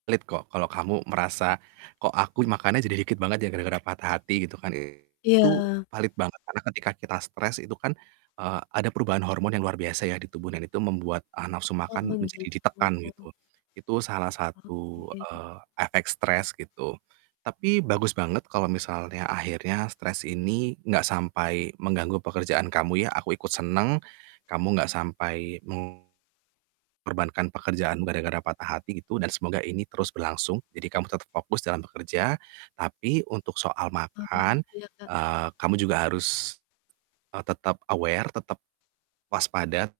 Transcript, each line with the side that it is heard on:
right: Valid kok kalau kamu merasa, "Kok, aku makannya jadi dikit banget ya gara-gara patah hati," gitu kan ya. Itu
left: Iya.
right: valid banget karena ketika kita stres itu kan, eee, ada perubahan hormon yang luar biasa ya, di tubuh dan itu membuat, eee, nafsu
left: Oh,
right: makan menjadi
left: begitu.
right: ditekan gitu. Itu salah satu,
left: Oke.
right: eee, efek stres gitu. Tapi bagus banget kalau misalnya akhirnya stres ini gak sampai mengganggu pekerjaan kamu ya, aku ikut senang, kamu gak sampai mengorbankan pekerjaanmu gara-gara patah hati gitu dan semoga ini terus berlangsung, jadi kamu tetap fokus dalam bekerja, tapi untuk soal
left: Oh
right: makan,
left: iya, Kak.
right: eee, kamu juga harus, eee, tetap aware, tetap waspada.